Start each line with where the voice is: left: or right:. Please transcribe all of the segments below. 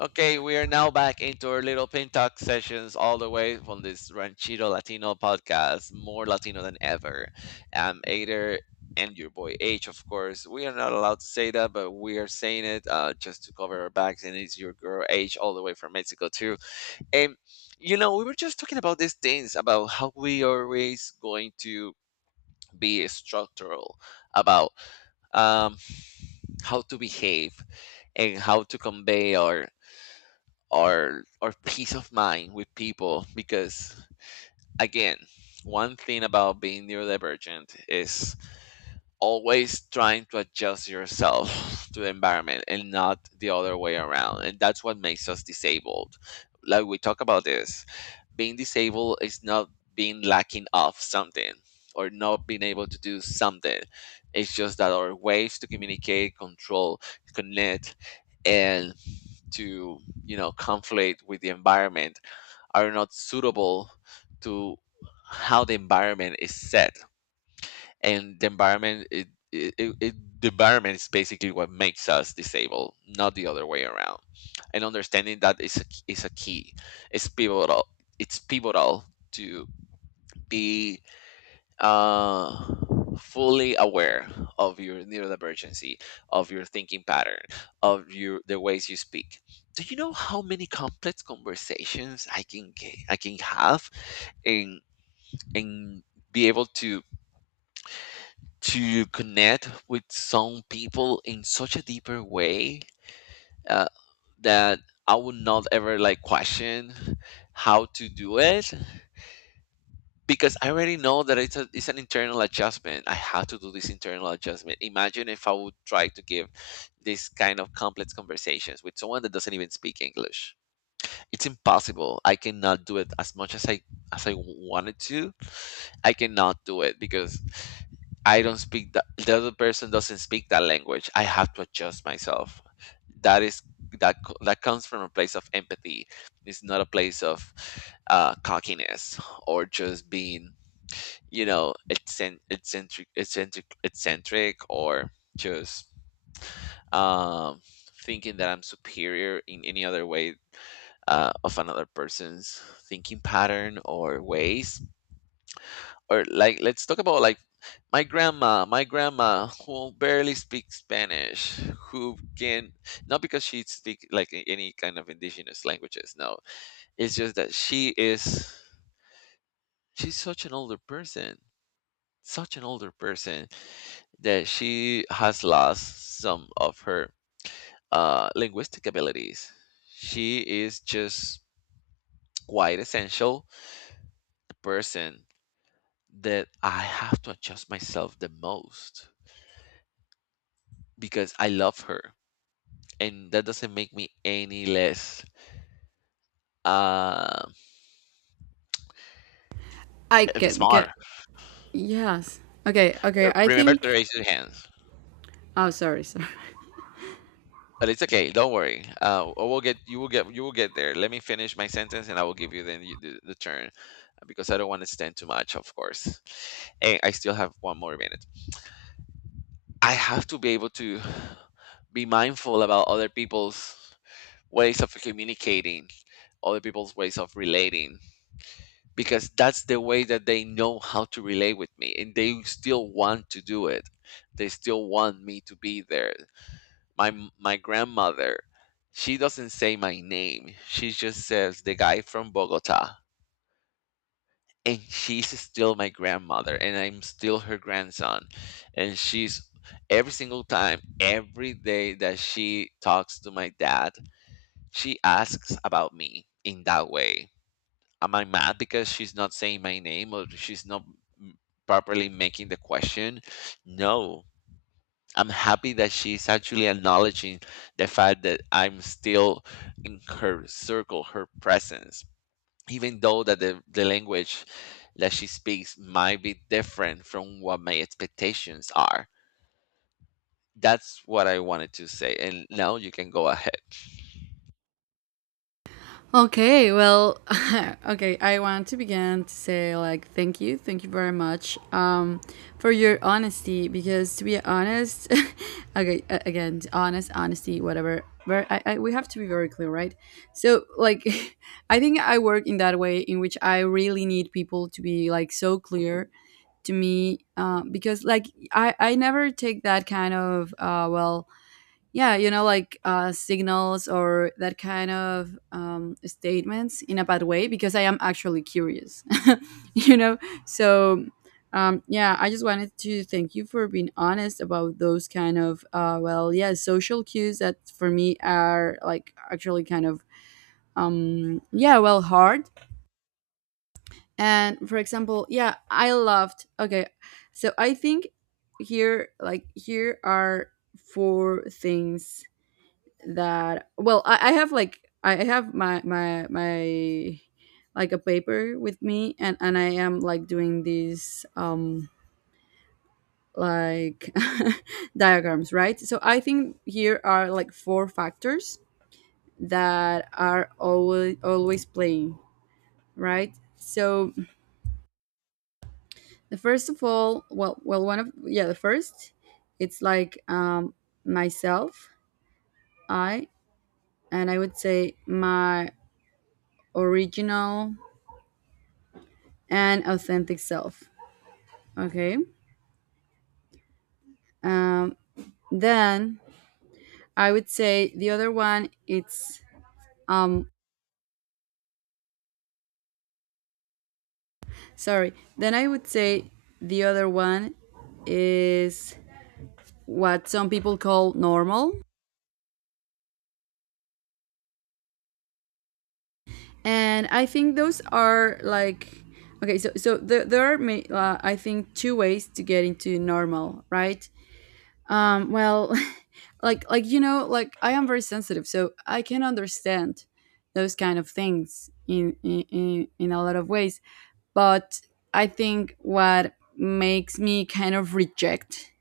left: Okay, we are now back into our little pin talk sessions all the way from this Ranchito Latino podcast, more Latino than ever. I'm Ader and your boy H, of course. We are not allowed to say that, but we are saying it just to cover our backs. And it's your girl H, all the way from Mexico, too. And, you know, we were just talking about these things about how we are always going to be structural about um, how to behave and how to convey our or peace of mind with people because again, one thing about being neurodivergent is always trying to adjust yourself to the environment and not the other way around, and that's what makes us disabled. Like we talk about this, being disabled is not being lacking of something or not being able to do something. It's just that our ways to communicate, control, connect, and to, you know, conflict with the environment are not suitable to how the environment is set. And the environment the environment is basically what makes us disabled, not the other way around. And understanding that is is a key. It's pivotal, it's pivotal to be uh fully aware of your neurodivergency, of your thinking pattern, of your the ways you speak. Do you know how many complex conversations I can have and and be able to connect with some people in such a deeper way, uh, that I would not ever like question how to do it, because I already know that it's it's an internal adjustment. I have to do this internal adjustment. Imagine if I would try to give this kind of complex conversations with someone that doesn't even speak English. It's impossible. I cannot do it as much as I wanted to. I cannot do it because I don't speak that the other person doesn't speak that language. I have to adjust myself. That is that comes from a place of empathy. It's not a place of cockiness or just being, you know, eccentric eccentric or just um thinking that I'm superior in any other way, of another person's thinking pattern or ways. Or like, let's talk about like my grandma, who barely speaks Spanish, who can not because she speaks like any kind of indigenous languages, no. It's just that she is, she's such an older person such an older person that she has lost some of her linguistic abilities. She is just quite essential person that I have to adjust myself the most, because I love her, and that doesn't make me any less uh,
right: I can get.
left: smart.
right: Yes. Okay, okay. I
left: Remember to
right: think.
left: raise your hand.
right: Oh, sorry, sorry.
left: But it's okay. Don't worry. I will get, you will get, you will get there. Let me finish my sentence, and I will give you then the turn, because I don't want to stand too much, of course. And I still have one more minute. I have to be able to be mindful about other people's ways of communicating, other people's ways of relating, because that's the way that they know how to relate with me, and they still want to do it. They still want me to be there. My my grandmother, she doesn't say my name. She just says the guy from Bogota. And she's still my grandmother and I'm still her grandson. And she's every single time, every day that she talks to my dad, she asks about me in that way. Am I mad because she's not saying my name or she's not mm, properly making the question? No, I'm happy that she's actually acknowledging the fact that I'm still in her circle, her presence, even though that the language that she speaks might be different from what my expectations are. That's what I wanted to say. And now you can go ahead.
right: Okay, well, okay. I want to begin to say, like, thank you. Thank you very much for your honesty. Because to be honest, okay, again, honest, honesty, whatever. Very, we have to be very clear, right? So, like, I think I work in that way in which I really need people to be, like, so clear to me because like I never take that kind of well, yeah, like signals or that kind of statements in a bad way, because I am actually curious. you know so yeah, I just wanted to thank you for being honest about those kind of well, yeah, social cues that for me are like actually kind of yeah, well, hard. And for example, yeah, I loved, okay. So I think, here, like, here are four things that, well, I have, like, I have my like a paper with me, and I am like doing these like diagrams, right? So I think here are, like, four factors that are always always playing, right? So, the first of all, well, one of, yeah, the first, it's like myself. I And I would say my original and authentic self. Okay. Um, then I would say the other one, it's um sorry. Then I would say the other one is what some people call normal, and I think those are, like, okay. So there are, I think, two ways to get into normal, right? Well, like like, I am very sensitive, so I can understand those kind of things in a lot of ways. But I think what makes me kind of reject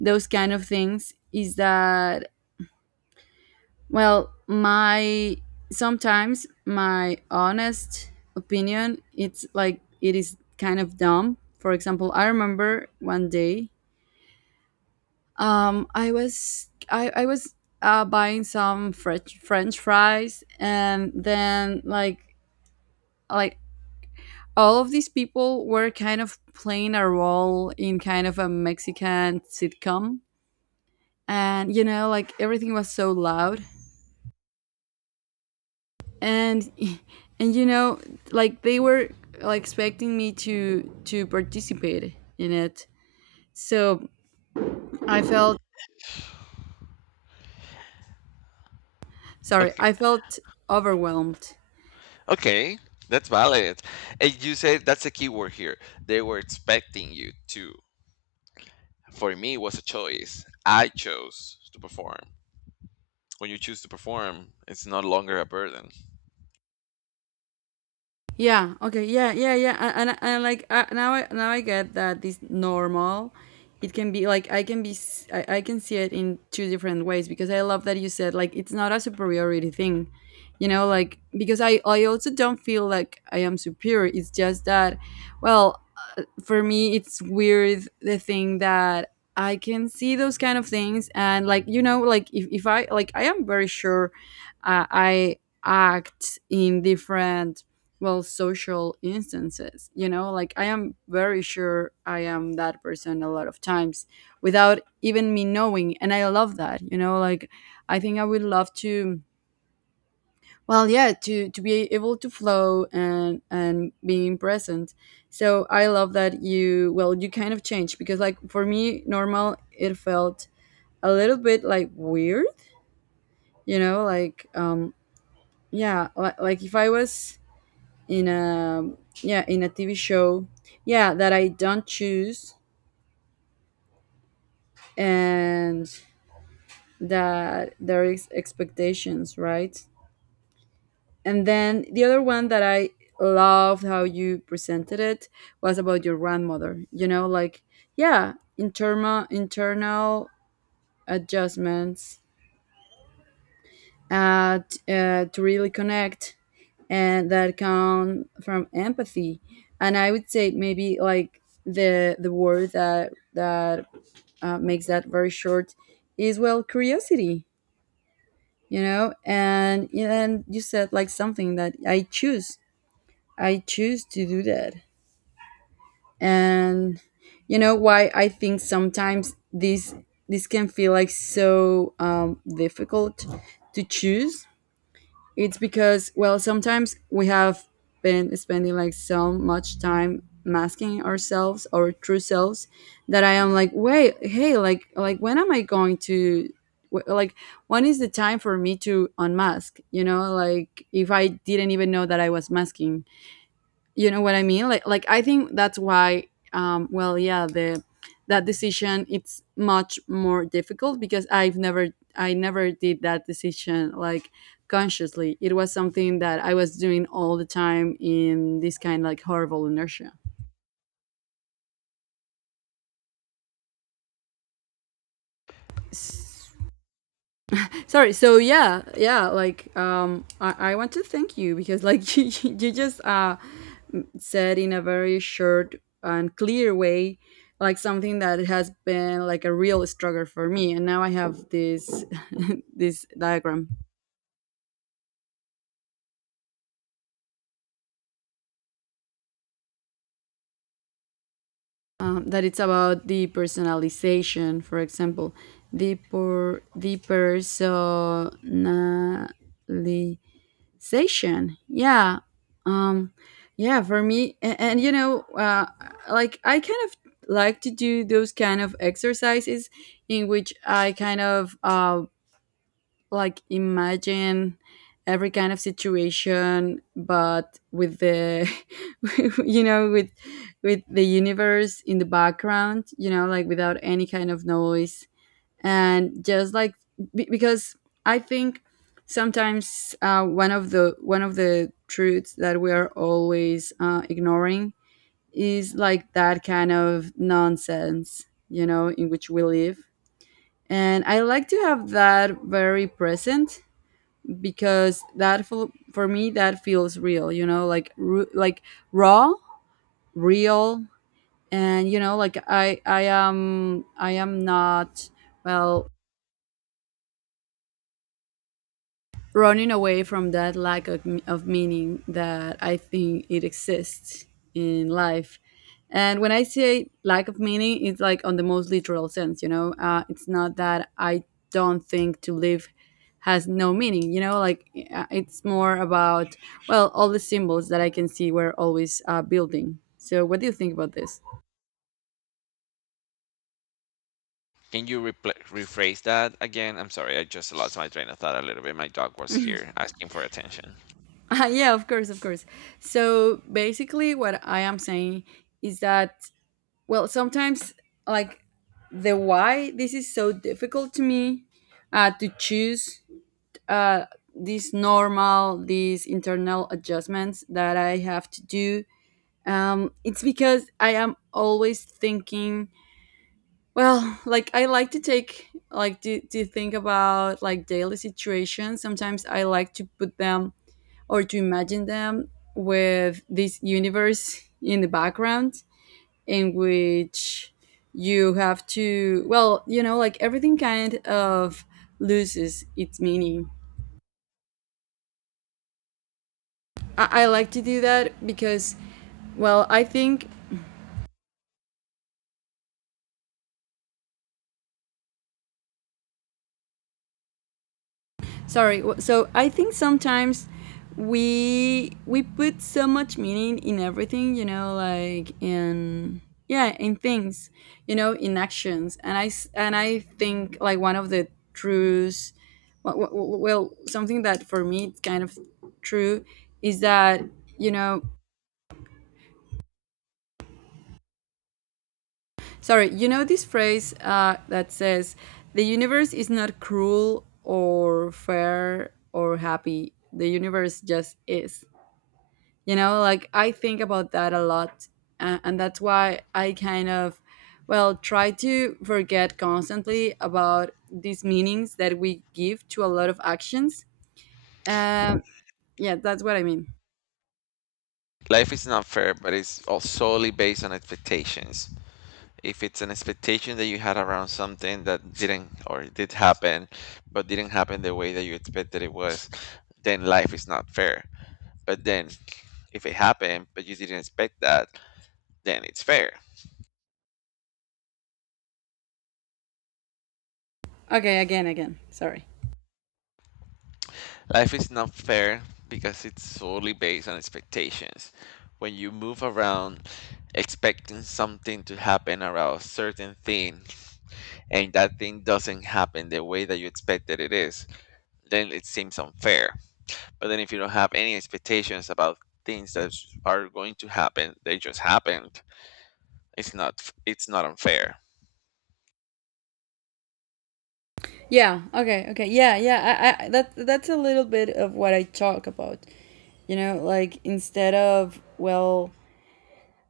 right: those kind of things is that, well, my sometimes my honest opinion, it's like it is kind of dumb. For example, I remember one day. I was I was buying some French fries. And then, like, like all of these people were kind of playing a role in kind of a Mexican sitcom, and, you know, like, everything was so loud, and and like, they were like expecting me to participate in it. So I felt, sorry,
left: Okay.
right: I felt overwhelmed.
left: Okay. That's valid. And you said that's a key word here. They were expecting you to. For me, it was a choice. I chose to perform. When you choose to perform, it's no longer a burden.
right: Yeah. Okay. Yeah. Yeah. Yeah. And like, now I get that this normal, it can be like, I can be s- I can see it in two different ways, because I love that you said, like, it's not a superiority thing. You know, like, because I also don't feel like I am superior. It's just that, well, for me it's weird the thing that I can see those kind of things. And, like, like, if I, like, I am very sure I act in different, well, social instances. You know, like, I am very sure I am that person a lot of times without even me knowing. And I love that. You know, like, I think I would love to, well, yeah, to be able to flow and being present. So I love that, you well, you kind of change, because, like, for me, normal, it felt a little bit like weird. You know, like, yeah, like, if I was in a, yeah, in a TV show, yeah, that I don't choose, and that there is expectations, right? And then the other one that I loved how you presented it was about your grandmother. You know, like, yeah, internal adjustments, to really connect, and that come from empathy. And I would say, maybe, like, the word that makes that very short is, well, curiosity. You know, and you said, like, something that I choose. I choose to do that. And, you know, why I think sometimes this can feel like so difficult to choose, it's because, well, sometimes we have been spending like so much time masking ourselves, our true selves, that I am like, wait, hey, like, when am I going to, like, when is the time for me to unmask? You know, like, if I didn't even know that I was masking, you know what I mean, like, I think that's why, well, yeah, the that decision it's much more difficult, because I never did that decision, like, consciously. It was something that I was doing all the time in this kind, like, horrible inertia. Sorry. So, yeah, yeah. Like, I want to thank you because, like, you just said in a very short and clear way, like, something that has been like a real struggle for me. And now I have this this diagram, that it's about the personalization. For example, the personality. Station. Yeah. Um yeah, for me, and you know, like, I kind of like to do those kind of exercises in which I kind of like imagine every kind of situation, but with the, you know, with the universe in the background, you know, like, without any kind of noise. And just, like, because I think sometimes, one of the, truths that we are always ignoring is, like, that kind of nonsense, you know, in which we live. And I like to have that very present, because that for me, that feels real. You know, like, like, raw, real. And, you know, like, I am not, well, running away from that lack of meaning that I think it exists in life. And when I say lack of meaning, it's like, on the most literal sense, you know? It's not that I don't think to live has no meaning, you know? Like, it's more about, well, all the symbols that I can see were always building. So, what do you think about this?
left: Can you rephrase that again? I'm sorry, I just lost my train of thought a little bit. My dog was here asking for attention.
right: Yeah, of course, of course. So, basically, what I am saying is that, well, sometimes, like, the why this is so difficult to me, to choose, uh, these normal, these internal adjustments that I have to do. It's because I am always thinking. Well, like, I like to think about, like, daily situations. Sometimes I like to put them or to imagine them with this universe in the background, in which you have to, well, you know, like, everything kind of loses its meaning. I like to do that because, well, I think sorry so I think sometimes we put so much meaning in everything, you know, like, in, yeah, in things, you know, in actions. And I think, like, one of the truths, well, something that for me it's kind of true, is that, you know, sorry, you know this phrase that says, the universe is not cruel or fair or happy, the universe just is. You know, like, I think about that a lot and that's why I kind of, well, try to forget constantly about these meanings that we give to a lot of actions. um yeah, that's what I mean.
left: Life is not fair, but it's all solely based on expectations. If it's an expectation that you had around something that didn't or did happen, but didn't happen the way that you expected it was, then life is not fair. But then, if it happened, but you didn't expect that, then it's fair.
right: Okay, again, sorry.
left: Life is not fair because it's solely based on expectations. When you move around expecting something to happen around a certain thing and that thing doesn't happen the way that you expected it is, then it seems unfair. But then, if you don't have any expectations about things that are going to happen, they just happened. It's not unfair.
right: Yeah. Okay, okay. Yeah, yeah, I, that's a little bit of what I talk about. You know, like, instead of, well,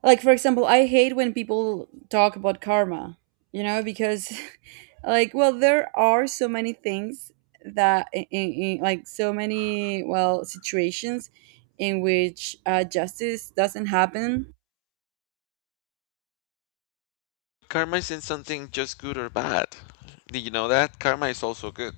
right: like, for example, I hate when people talk about karma, you know, because like, well, there are so many things that like, so many, well, situations in which justice doesn't happen.
left: Karma isn't something just good or bad. Did you know that? Karma is also good.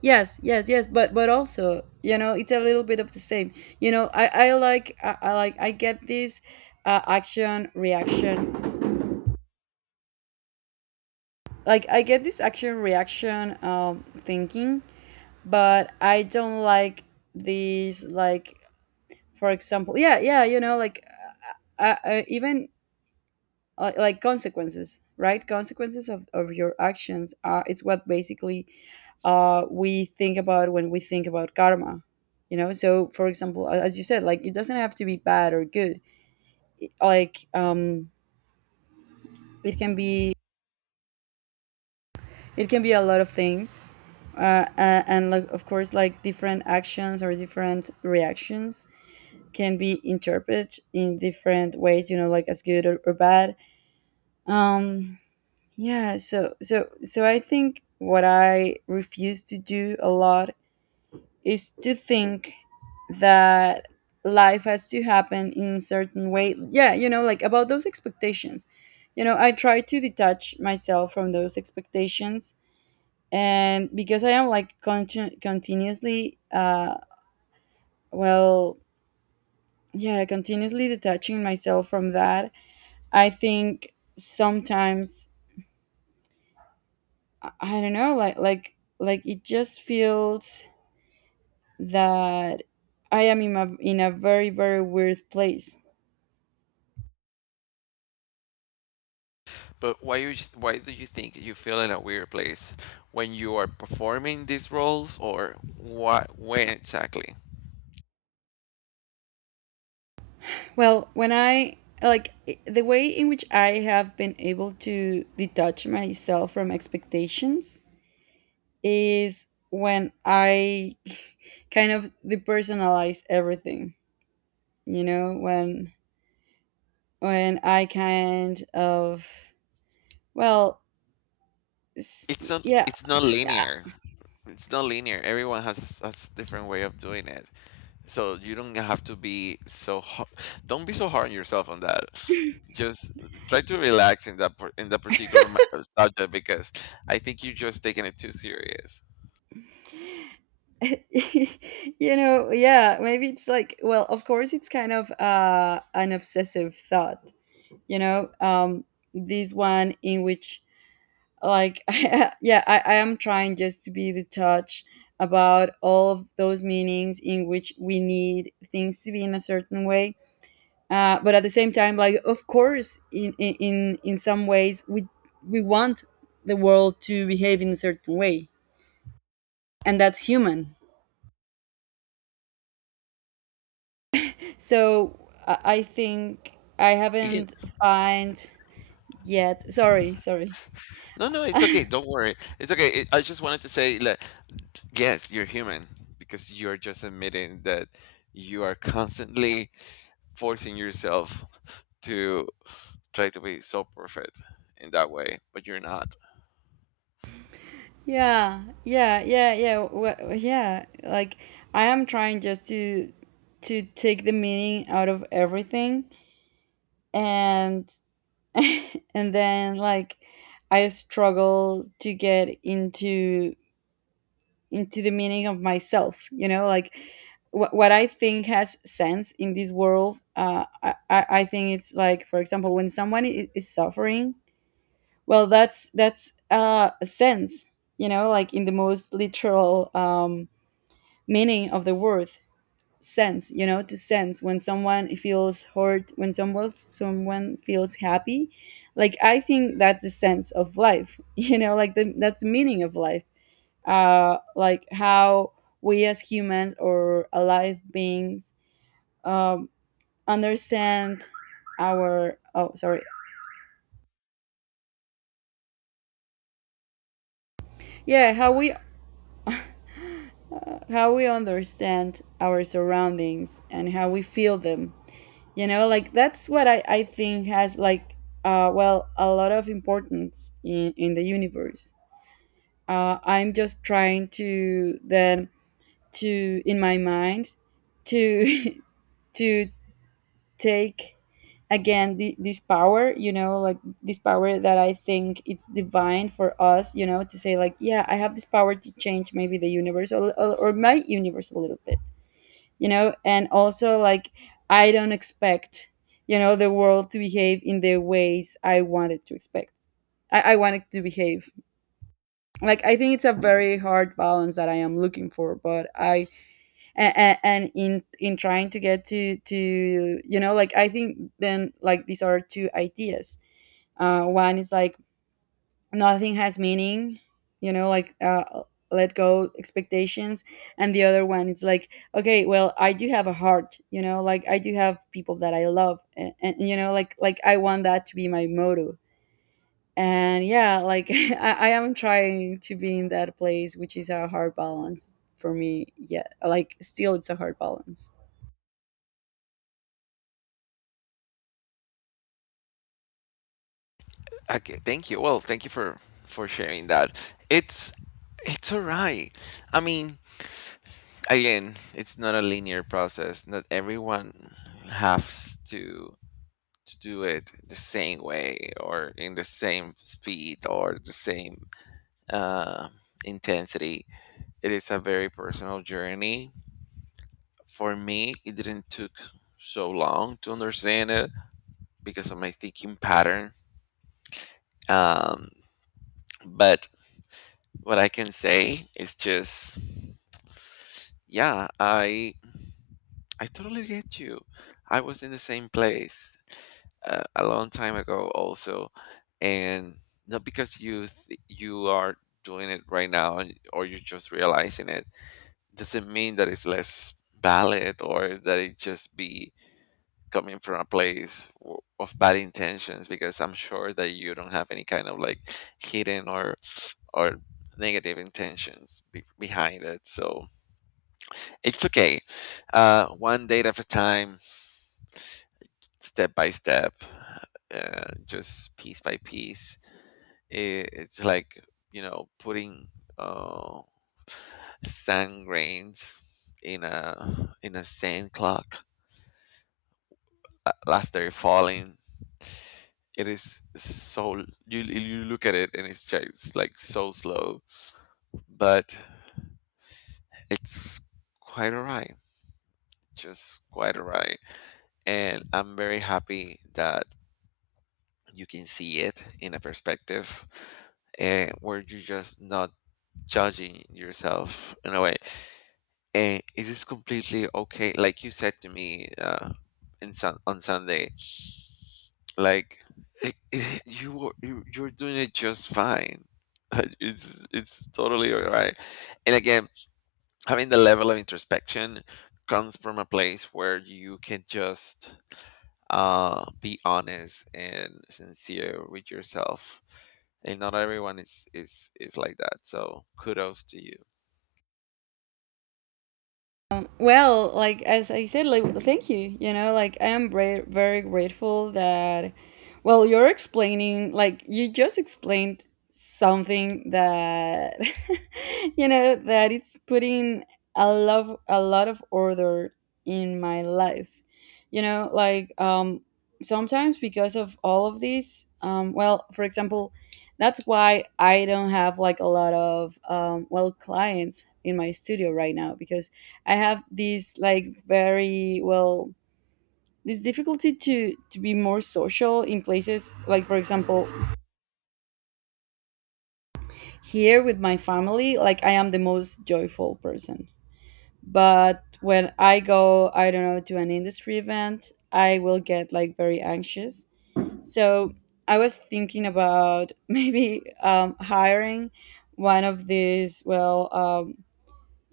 right: Yes, yes, yes, but also, you know, it's a little bit of the same. You know, I get this action reaction. Like I get this action reaction thinking, but I don't like these, like, for example, yeah, yeah, you know, like, even, like, consequences, right? Consequences of your actions are, it's what basically we think about when we think about karma. You know, so for example, as you said, like, it doesn't have to be bad or good. Like, it can be, it can be a lot of things. And, like, of course, like different actions or different reactions can be interpreted in different ways, you know, like as good or bad. um yeah, so so I think what I refuse to do a lot is to think that life has to happen in a certain way, yeah, you know, like about those expectations. You know, I try to detach myself from those expectations, and because I am, like, continuously, well, yeah, continuously detaching myself from that. I think sometimes I don't know, like, like it just feels that I am in a very, very weird place.
left: But why do you think you feel in a weird place when you are performing these roles or what, when exactly?
right: Well, when I, the way in which I have been able to detach myself from expectations is when I kind of depersonalize everything. You know, when I kind of, well, s-
left: It's
right: yeah.
left: not linear. It's not linear. Everyone has a different way of doing it. So you don't have to be so don't be so hard on yourself on that. Just try to relax in that in that particular subject, because I think you're just taking it too serious.
right: You know, yeah, maybe it's like, well, of course, it's kind of an obsessive thought, you know. This one in which, like, yeah, I am trying just to be the touch about all of those meanings in which we need things to be in a certain way. But at the same time, like, of course, in some ways we want the world to behave in a certain way, and that's human. So I think I
left: It- Yes.
right: haven't find yet. Sorry, sorry.
left: No, no, it's okay. Don't worry. It's okay. It, I just wanted to say that, yes, you're human because you're just admitting that you are constantly forcing yourself to try to be so perfect in that way, but you're not.
right: Yeah, yeah, yeah, yeah. Yeah, like, I am trying just to take the meaning out of everything, and and then, like, I struggle to get into the meaning of myself, you know, like, what I think has sense in this world. I think it's like, for example, when someone is suffering. Well, that's a sense, you know, like in the most literal meaning of the word sense. You know, to sense when someone feels hurt, when someone feels happy. Like, I think that's the sense of life. You know, like that's the meaning of life. Like how we, as humans or alive beings, um, understand our, oh sorry, yeah, how we, how we understand our surroundings and how we feel them. You know, like, that's what I think has, like, well, a lot of importance in the universe. I'm just trying to then, to in my mind, to to take again this power, you know, like this power that I think it's divine for us, you know, to say like, yeah, I have this power to change maybe the universe, or my universe a little bit. You know, and also, like, I don't expect, you know, the world to behave in the ways I wanted to expect. I want it to behave. Like, I think it's a very hard balance that I am looking for, but I, and in trying to get to, you know, like, I think then, like, these are two ideas. One is like, nothing has meaning, you know, like, let go expectations, and the other one is like, okay, well, I do have a heart, you know, like I do have people that I love, and you know, like, I want that to be my motto. And yeah, like, I am trying to be in that place, which is a hard balance for me. Yeah, like, still, it's a hard balance.
left: Okay, thank you. Well, thank you for sharing that. It's it's all right. I mean, again, it's not a linear process. Not everyone has to do it the same way or in the same speed or the same uh, intensity. It is a very personal journey. For me, it didn't took so long to understand it because of my thinking pattern. Um, but what I can say is just, yeah, I totally get you. I was in the same place a long time ago also. And not because you are doing it right now or you're just realizing it, doesn't mean that it's less valid or that it just be coming from a place of bad intentions, because I'm sure that you don't have any kind of like hidden or negative intentions behind it. So it's okay, one date at a time, step by step, just piece by piece. It, it's like, you know, putting uh, sand grains in a sand clock as they're falling. It is so you look at it and it's just like so slow, but it's quite alright, just quite alright. And I'm very happy that you can see it in a perspective where you're just not judging yourself in a way. And it is completely okay. Like you said to me in on Sunday, like it, you you're doing it just fine. It's totally all right. And again, having the level of introspection comes from a place where you can just be honest and sincere with yourself. And not everyone is like that. So kudos to you.
right: Well, like as I said, like, thank you. You know, like, I am very, very grateful that. Well, you're explaining, like you just explained, something that you know, that it's putting a lot of order in my life. You know, like, sometimes, because of all of these, well, for example, that's why I don't have, like, a lot of well, clients in my studio right now because I have this, like, very, well, this difficulty to be more social in places, like for example here with my family, like I am the most joyful person, but when I go, I don't know, to an industry event, I will get, like, very anxious. So I was thinking about maybe hiring one of these, well,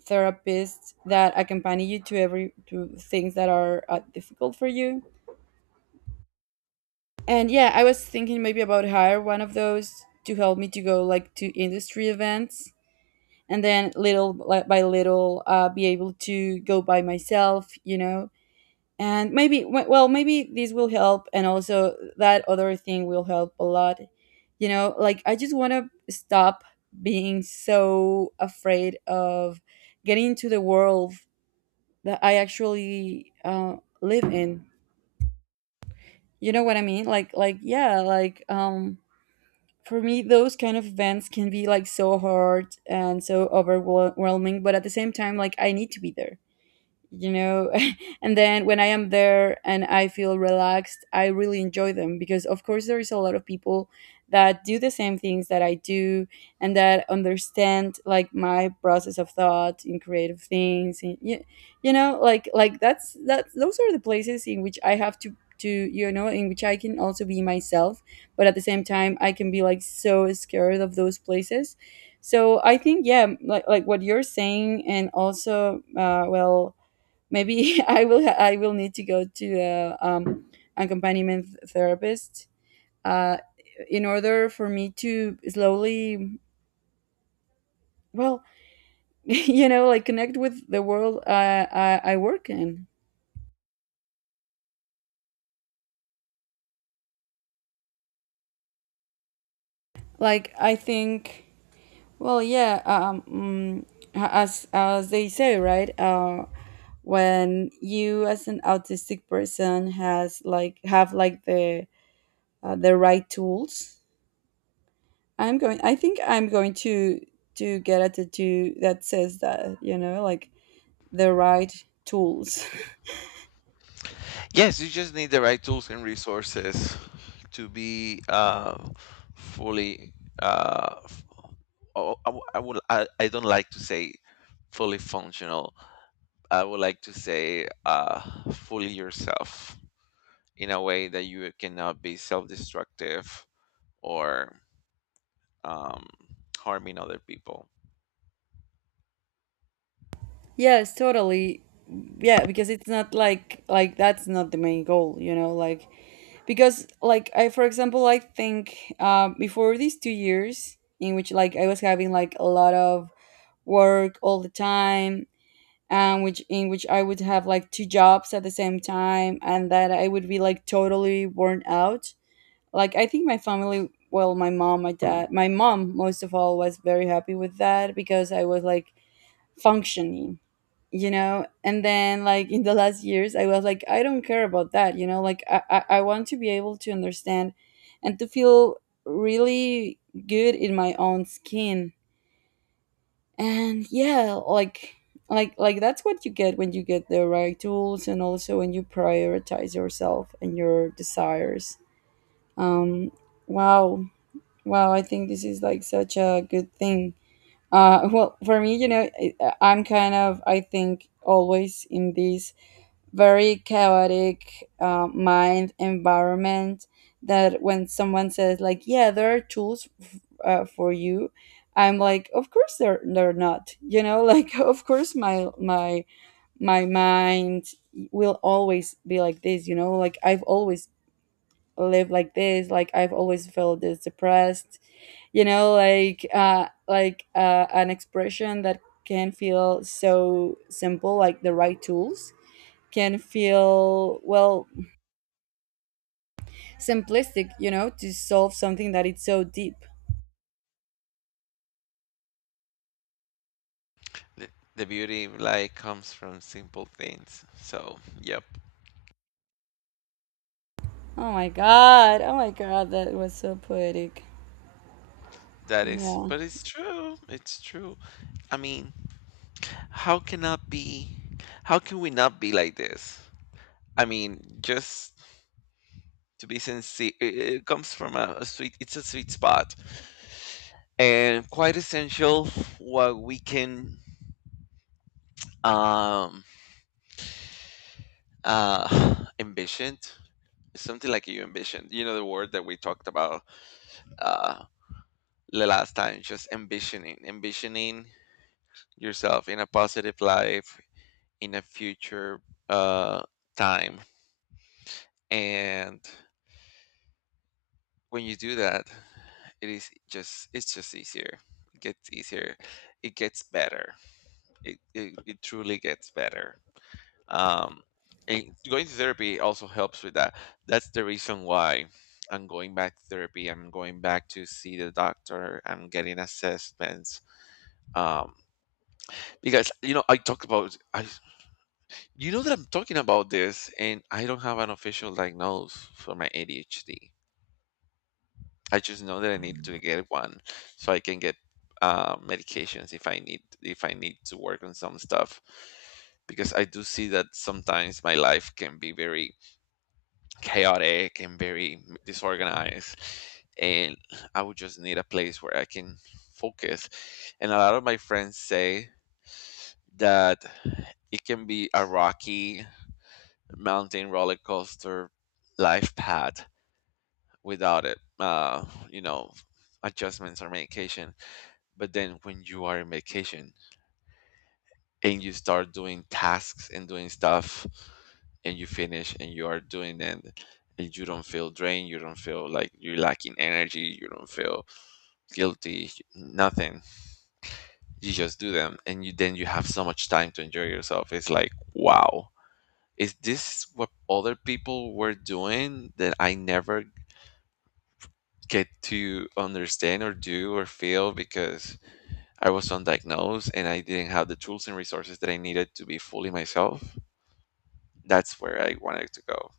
right: therapists that accompany you to every to things that are difficult for you. And yeah, I was thinking maybe about hire one of those to help me to go, like, to industry events, and then little by little, be able to go by myself, you know. And maybe well, maybe this will help, and also that other thing will help a lot. You know, like I just want to stop being so afraid of getting into the world that I actually live in. You know what I mean? Like yeah, like, for me those kind of events can be, like, so hard and so overwhelming, but at the same time, like, I need to be there, you know. And then when I am there and I feel relaxed, I really enjoy them because of course there is a lot of people that do the same things that I do, and that understand, like, my process of thought in creative things. And you know, like, that's that those are the places in which I have to, you know, in which I can also be myself, but at the same time, I can be, like, so scared of those places. So I think, yeah, like, what you're saying. And also, well, maybe I will I will need to go to a accompaniment therapist, uh, in order for me to slowly, well, you know, like, connect with the world I work in. Like I think, well, yeah, as they say, right? When you, as an autistic person, has, like, have, like, the right tools, I think I'm going to get a tattoo that says that, you know, like, the right tools.
left: Yes, you just need the right tools and resources to be fully. Uh, f- I would. I don't like to say fully functional. I would like to say fully yourself, in a way that you cannot be self-destructive or um, harming other people.
right: Yes, totally. Yeah, because it's not like that's not the main goal, you know, like, because, like, I for example, I think, before these 2 years in which, like, I was having, like, a lot of work all the time, and which, in which I would have, like, two jobs at the same time, and that I would be, like, totally worn out. Like, I think my family, well, my mom, my dad, my mom most of all was very happy with that because I was, like, functioning. You know, and then, like, in the last years, I was like, I don't care about that. You know, like, I want to be able to understand and to feel really good in my own skin. And yeah, like, like that's what you get when you get the right tools, and also when you prioritize yourself and your desires. um wow Wow, I think this is, like, such a good thing. Well, for me, you know, I'm kind of, I think, always in this very chaotic mind environment that when someone says, like, yeah, there are tools for you, I'm like, of course they're not, you know, like, of course my mind will always be like this, you know, like I've always live like this, like I've always felt this depressed. You know, like, like, an expression that can feel so simple, like the right tools, can feel, well, simplistic, you know, to solve something that it's so deep.
left: The, the beauty of life comes from simple things. So, yep,
right: Oh my god, oh my god, that was so poetic.
left: that is.
right: Yeah,
left: But it's true. It's true. I mean, how can not be? How can we not be like this? I mean, just to be sincere, it comes from a sweet. It's a sweet spot and quite essential. What we can um uh envisioned something like you envisioned. You know the word that we talked about uh the last time. Just envisioning, envisioning yourself in a positive life in a future uh time. And when you do that, it is just it's just easier. It gets easier. It gets better. It truly gets better. Um, and going to therapy also helps with that. That's the reason why I'm going back to therapy. I'm going back to see the doctor. I'm getting assessments. Um, because, you know, I talked about I you know that I'm talking about this and I don't have an official diagnosis for my ADHD. I just know that I need to get one, so I can get medications, if I need to work on some stuff, because I do see that sometimes my life can be very chaotic and very disorganized. And I would just need a place where I can focus. And a lot of my friends say that it can be a rocky mountain roller coaster life path without it, you know, adjustments or medication. But then when you are in vacation and you start doing tasks and doing stuff, and you finish and you are doing it, and you don't feel drained, you don't feel like you're lacking energy, you don't feel guilty, nothing. You just do them and you then you have so much time to enjoy yourself. It's like, wow, is this what other people were doing that I never get to understand or do or feel, because I was undiagnosed and I didn't have the tools and resources that I needed to be fully myself. That's where I wanted to go.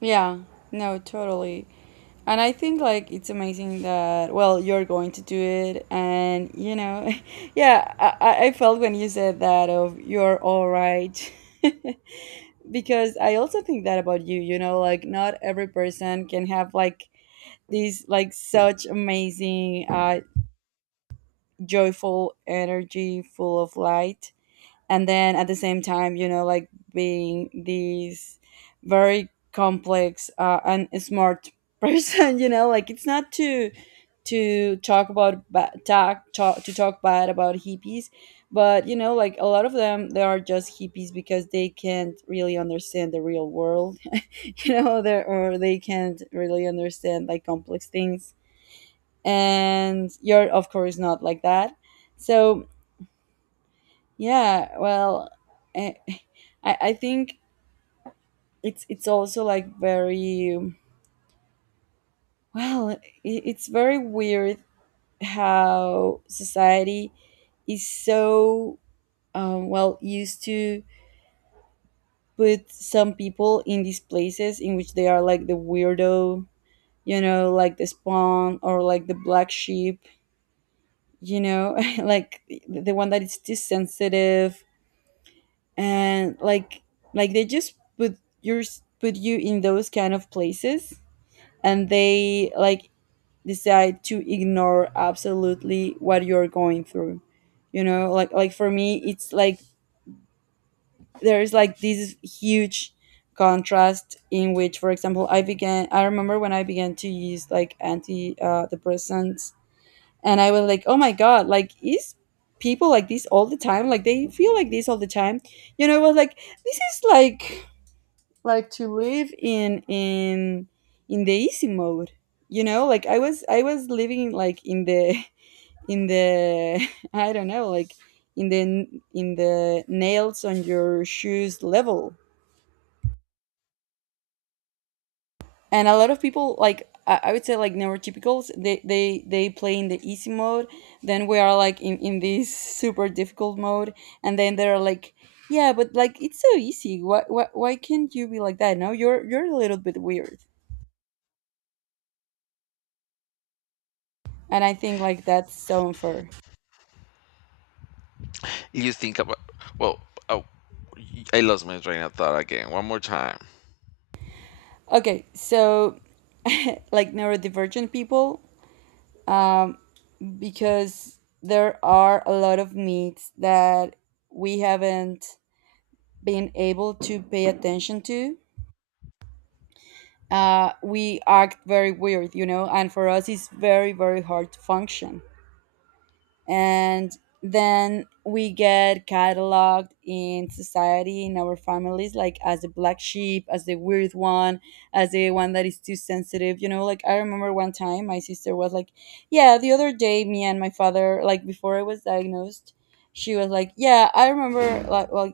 right: yeah, no, totally. And I think, like, it's amazing that, well, you're going to do it, and you know, yeah, I felt when you said that of, you're all right, because I also think that about you, you know, like, not every person can have, like, these, like, such amazing joyful energy full of light, and then at the same time, you know, like, being these very complex, and smart person. You know, like, it's not to talk about ba- talk, talk to talk bad about hippies, but you know, like, a lot of them, they are just hippies because they can't really understand the real world. You know, they or they can't really understand, like, complex things. And you're of course not like that. So yeah, well, eh, I think it's also, like, very well, I it's very weird how society is so well, used to put some people in these places in which they are, like, the weirdo, you know, like the spawn or like the black sheep, you know, like the one that is too sensitive, and, like, they just put your put you in those kind of places, and they, like, decide to ignore absolutely what you're going through. You know, like, for me it's like there's, like, this huge contrast in which, for example, I remember when I began to use, like, anti depressants, and I was like, oh my god, like, is people like this all the time, like, they feel like this all the time? You know, it was like, this is like, to live in in the easy mode, you know, like I was living like in the in the I don't know, like in the in the nails on your shoes level. And a lot of people, like I would say, like neurotypicals, they play in the easy mode. Then we are like in this super difficult mode. And then they're like, yeah, but like it's so easy, why can't you be like that? No, you're a little bit weird. And I think like that's so unfair.
left: You think about, well, oh, I lost my train of thought again. One more time.
right: Okay, so like neurodivergent people, um, because there are a lot of needs that we haven't been able to pay attention to. We act very weird, you know, and for us it's very, very hard to function. And then we get cataloged in society, in our families, like as the black sheep, as the weird one, as the one that is too sensitive. You know, like I remember one time my sister was like, yeah, the other day me and my father, like before I was diagnosed, she was like, yeah, I remember like well,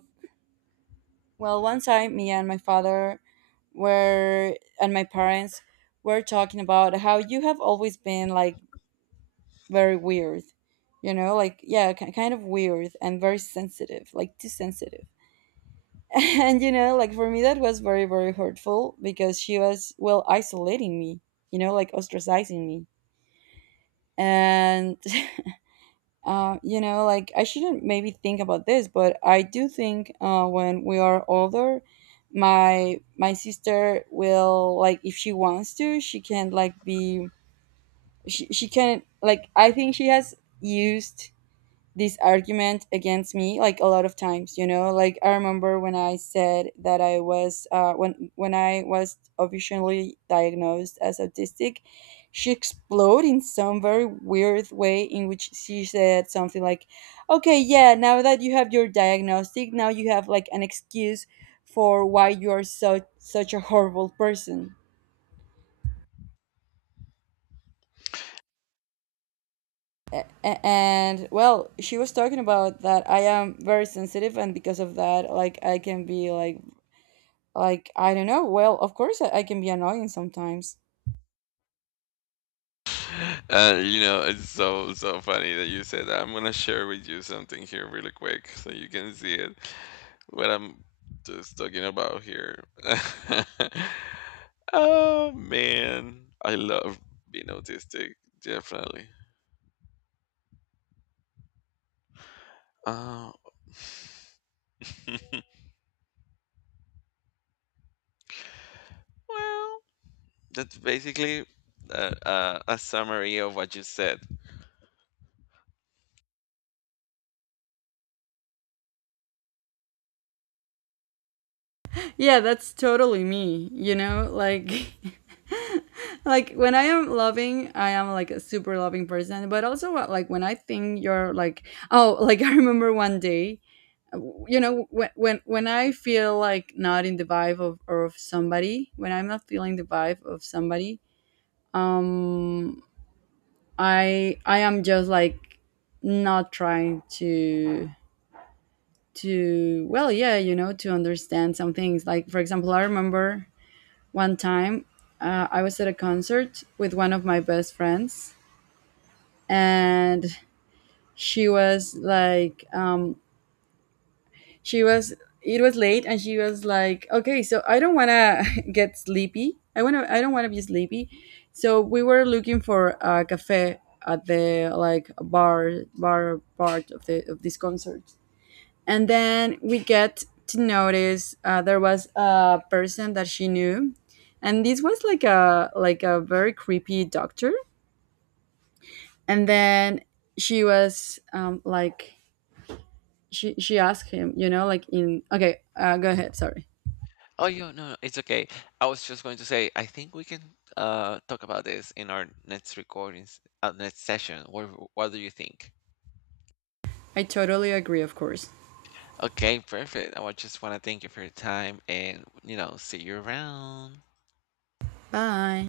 right: well one time me and my father were, and my parents were talking about how you have always been like very weird. You know, like yeah, kind of weird and very sensitive, like too sensitive. And you know, like for me that was very, very hurtful because she was well isolating me, you know, like ostracizing me. And you know, like I shouldn't maybe think about this, but I do think when we are older, my sister will, like if she wants to she can like be, she can like, I think she has used this argument against me like a lot of times. You know, like I remember when I said that I was when when I was officially diagnosed as autistic, she exploded in some very weird way in which she said something like, okay, yeah, now that you have your diagnostic, now you have like an excuse for why you are so such a horrible person. A- and well, she was talking about that I am very sensitive and because of that like I can be like I don't know. Well, of course, I can be annoying sometimes.
left: You know, it's so so funny that you said that. I'm gonna share with you something here really quick so you can see it. What I'm just talking about here. Oh man, I love being autistic, definitely. Uh, well, that's basically a summary of what you said.
right: Yeah, that's totally me, you know? Like like when I am loving, I am like a super loving person, but also like when I think you're like, oh, like I remember one day, uh, you know, when when I feel like not in the vibe of somebody, when I'm not feeling the vibe of somebody, um I am just like not trying to, well, yeah, you know, to understand some things. Like for example, I remember one time, I was at a concert with one of my best friends, and she was like she was, it was late and she was like, okay, so I don't want to get sleepy, I want to, I don't want to be sleepy. So we were looking for a cafe at the like bar part of the of this concert. And then we get to notice there was a person that she knew, and this was like a very creepy doctor. And then she was like she asked him, you know, like in, okay, go ahead. Sorry,
left: Oh, you no, no, it's okay. I was just going to say, I think we can talk about this in our next recordings, next session. What do you think?
right: I totally agree, of course.
left: Okay, perfect. I just want to thank you for your time and, you know, see you around.
right: Bye.